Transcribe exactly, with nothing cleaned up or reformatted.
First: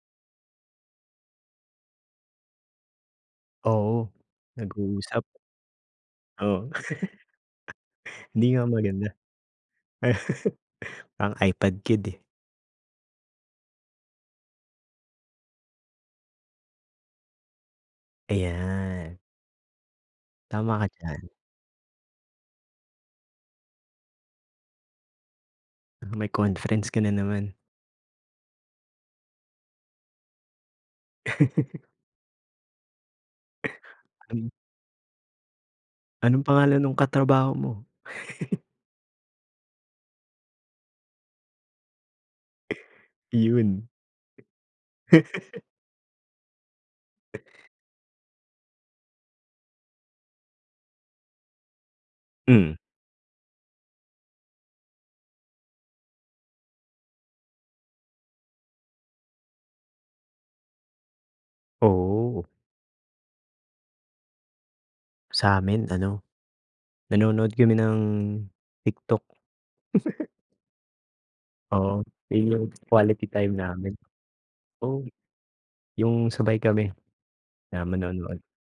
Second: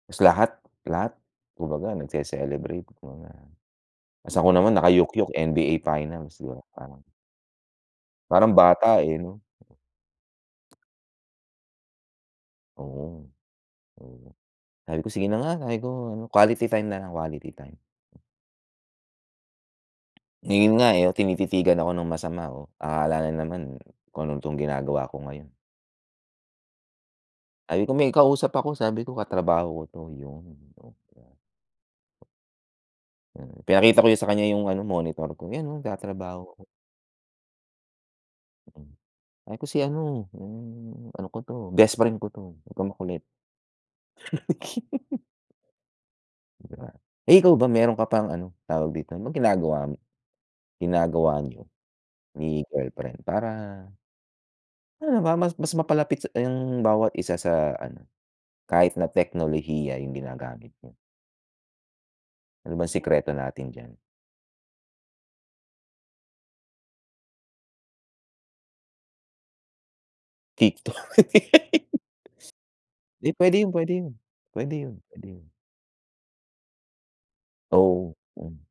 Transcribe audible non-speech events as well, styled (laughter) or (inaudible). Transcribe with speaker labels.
Speaker 1: Tas lahat lahat kumbaga nagce-celebrate muna.
Speaker 2: Oo,
Speaker 1: Tas ako naman
Speaker 2: nag-uusap.
Speaker 1: naka-yukyuk N-B-A final 'di ba
Speaker 2: Oo.
Speaker 1: parang
Speaker 2: (chuckles) Hindi
Speaker 1: parang
Speaker 2: nga
Speaker 1: bata
Speaker 2: maganda.
Speaker 1: eh, 'no?
Speaker 2: (chuckles) Ang iPad kid eh.
Speaker 1: Oo, oo, sabi ko "Sige na nga" Sabi ko ano "Quality time na lang, quality time."
Speaker 2: Ayan.
Speaker 1: Ngayon
Speaker 2: Tama ka
Speaker 1: nga eh, yung
Speaker 2: diyan.
Speaker 1: tinititigan ako ng masama oh, akala na naman, kung tong ginagawa ko ngayon.
Speaker 2: May conference ka na naman.
Speaker 1: Sabi ko "May kausap ako" Sabi ko "Ka-trabaho ko 'to" Yun, 'di ba. Mm, pinakita ko yun sa kanya
Speaker 2: Mm.
Speaker 1: yung ano monitor ko yan oh,
Speaker 2: Anong
Speaker 1: nag-tatrabaho.
Speaker 2: pangalan nung katrabaho mo? (chuckles)
Speaker 1: Sabi ko si ano, yung ano ko to, best friend ko to, wag kang makulit.
Speaker 2: Iyun.
Speaker 1: (chuckles) Eh, ikaw ba meron ka pang ano, tawag dito anong ginagawa mo? Ginagawa niyo? Ni
Speaker 2: Mm.
Speaker 1: girlfriend para ano ba mas mas mapalapit ang bawat isa sa ano, kahit na teknolohiya yung ginagamit niyo.
Speaker 2: Oo.
Speaker 1: Ano bang sikreto natin diyan?
Speaker 2: Sa'min ano, nanonood kami ng TikTok. (laughs)
Speaker 1: Tiktok.
Speaker 2: Oo, yun yung quality
Speaker 1: Eh,
Speaker 2: time
Speaker 1: pwede yun pwede
Speaker 2: namin.
Speaker 1: yun pwede yun
Speaker 2: Oh,
Speaker 1: pwede yun.
Speaker 2: yung sabay kami, na
Speaker 1: Oo.
Speaker 2: manonood.
Speaker 1: Mm.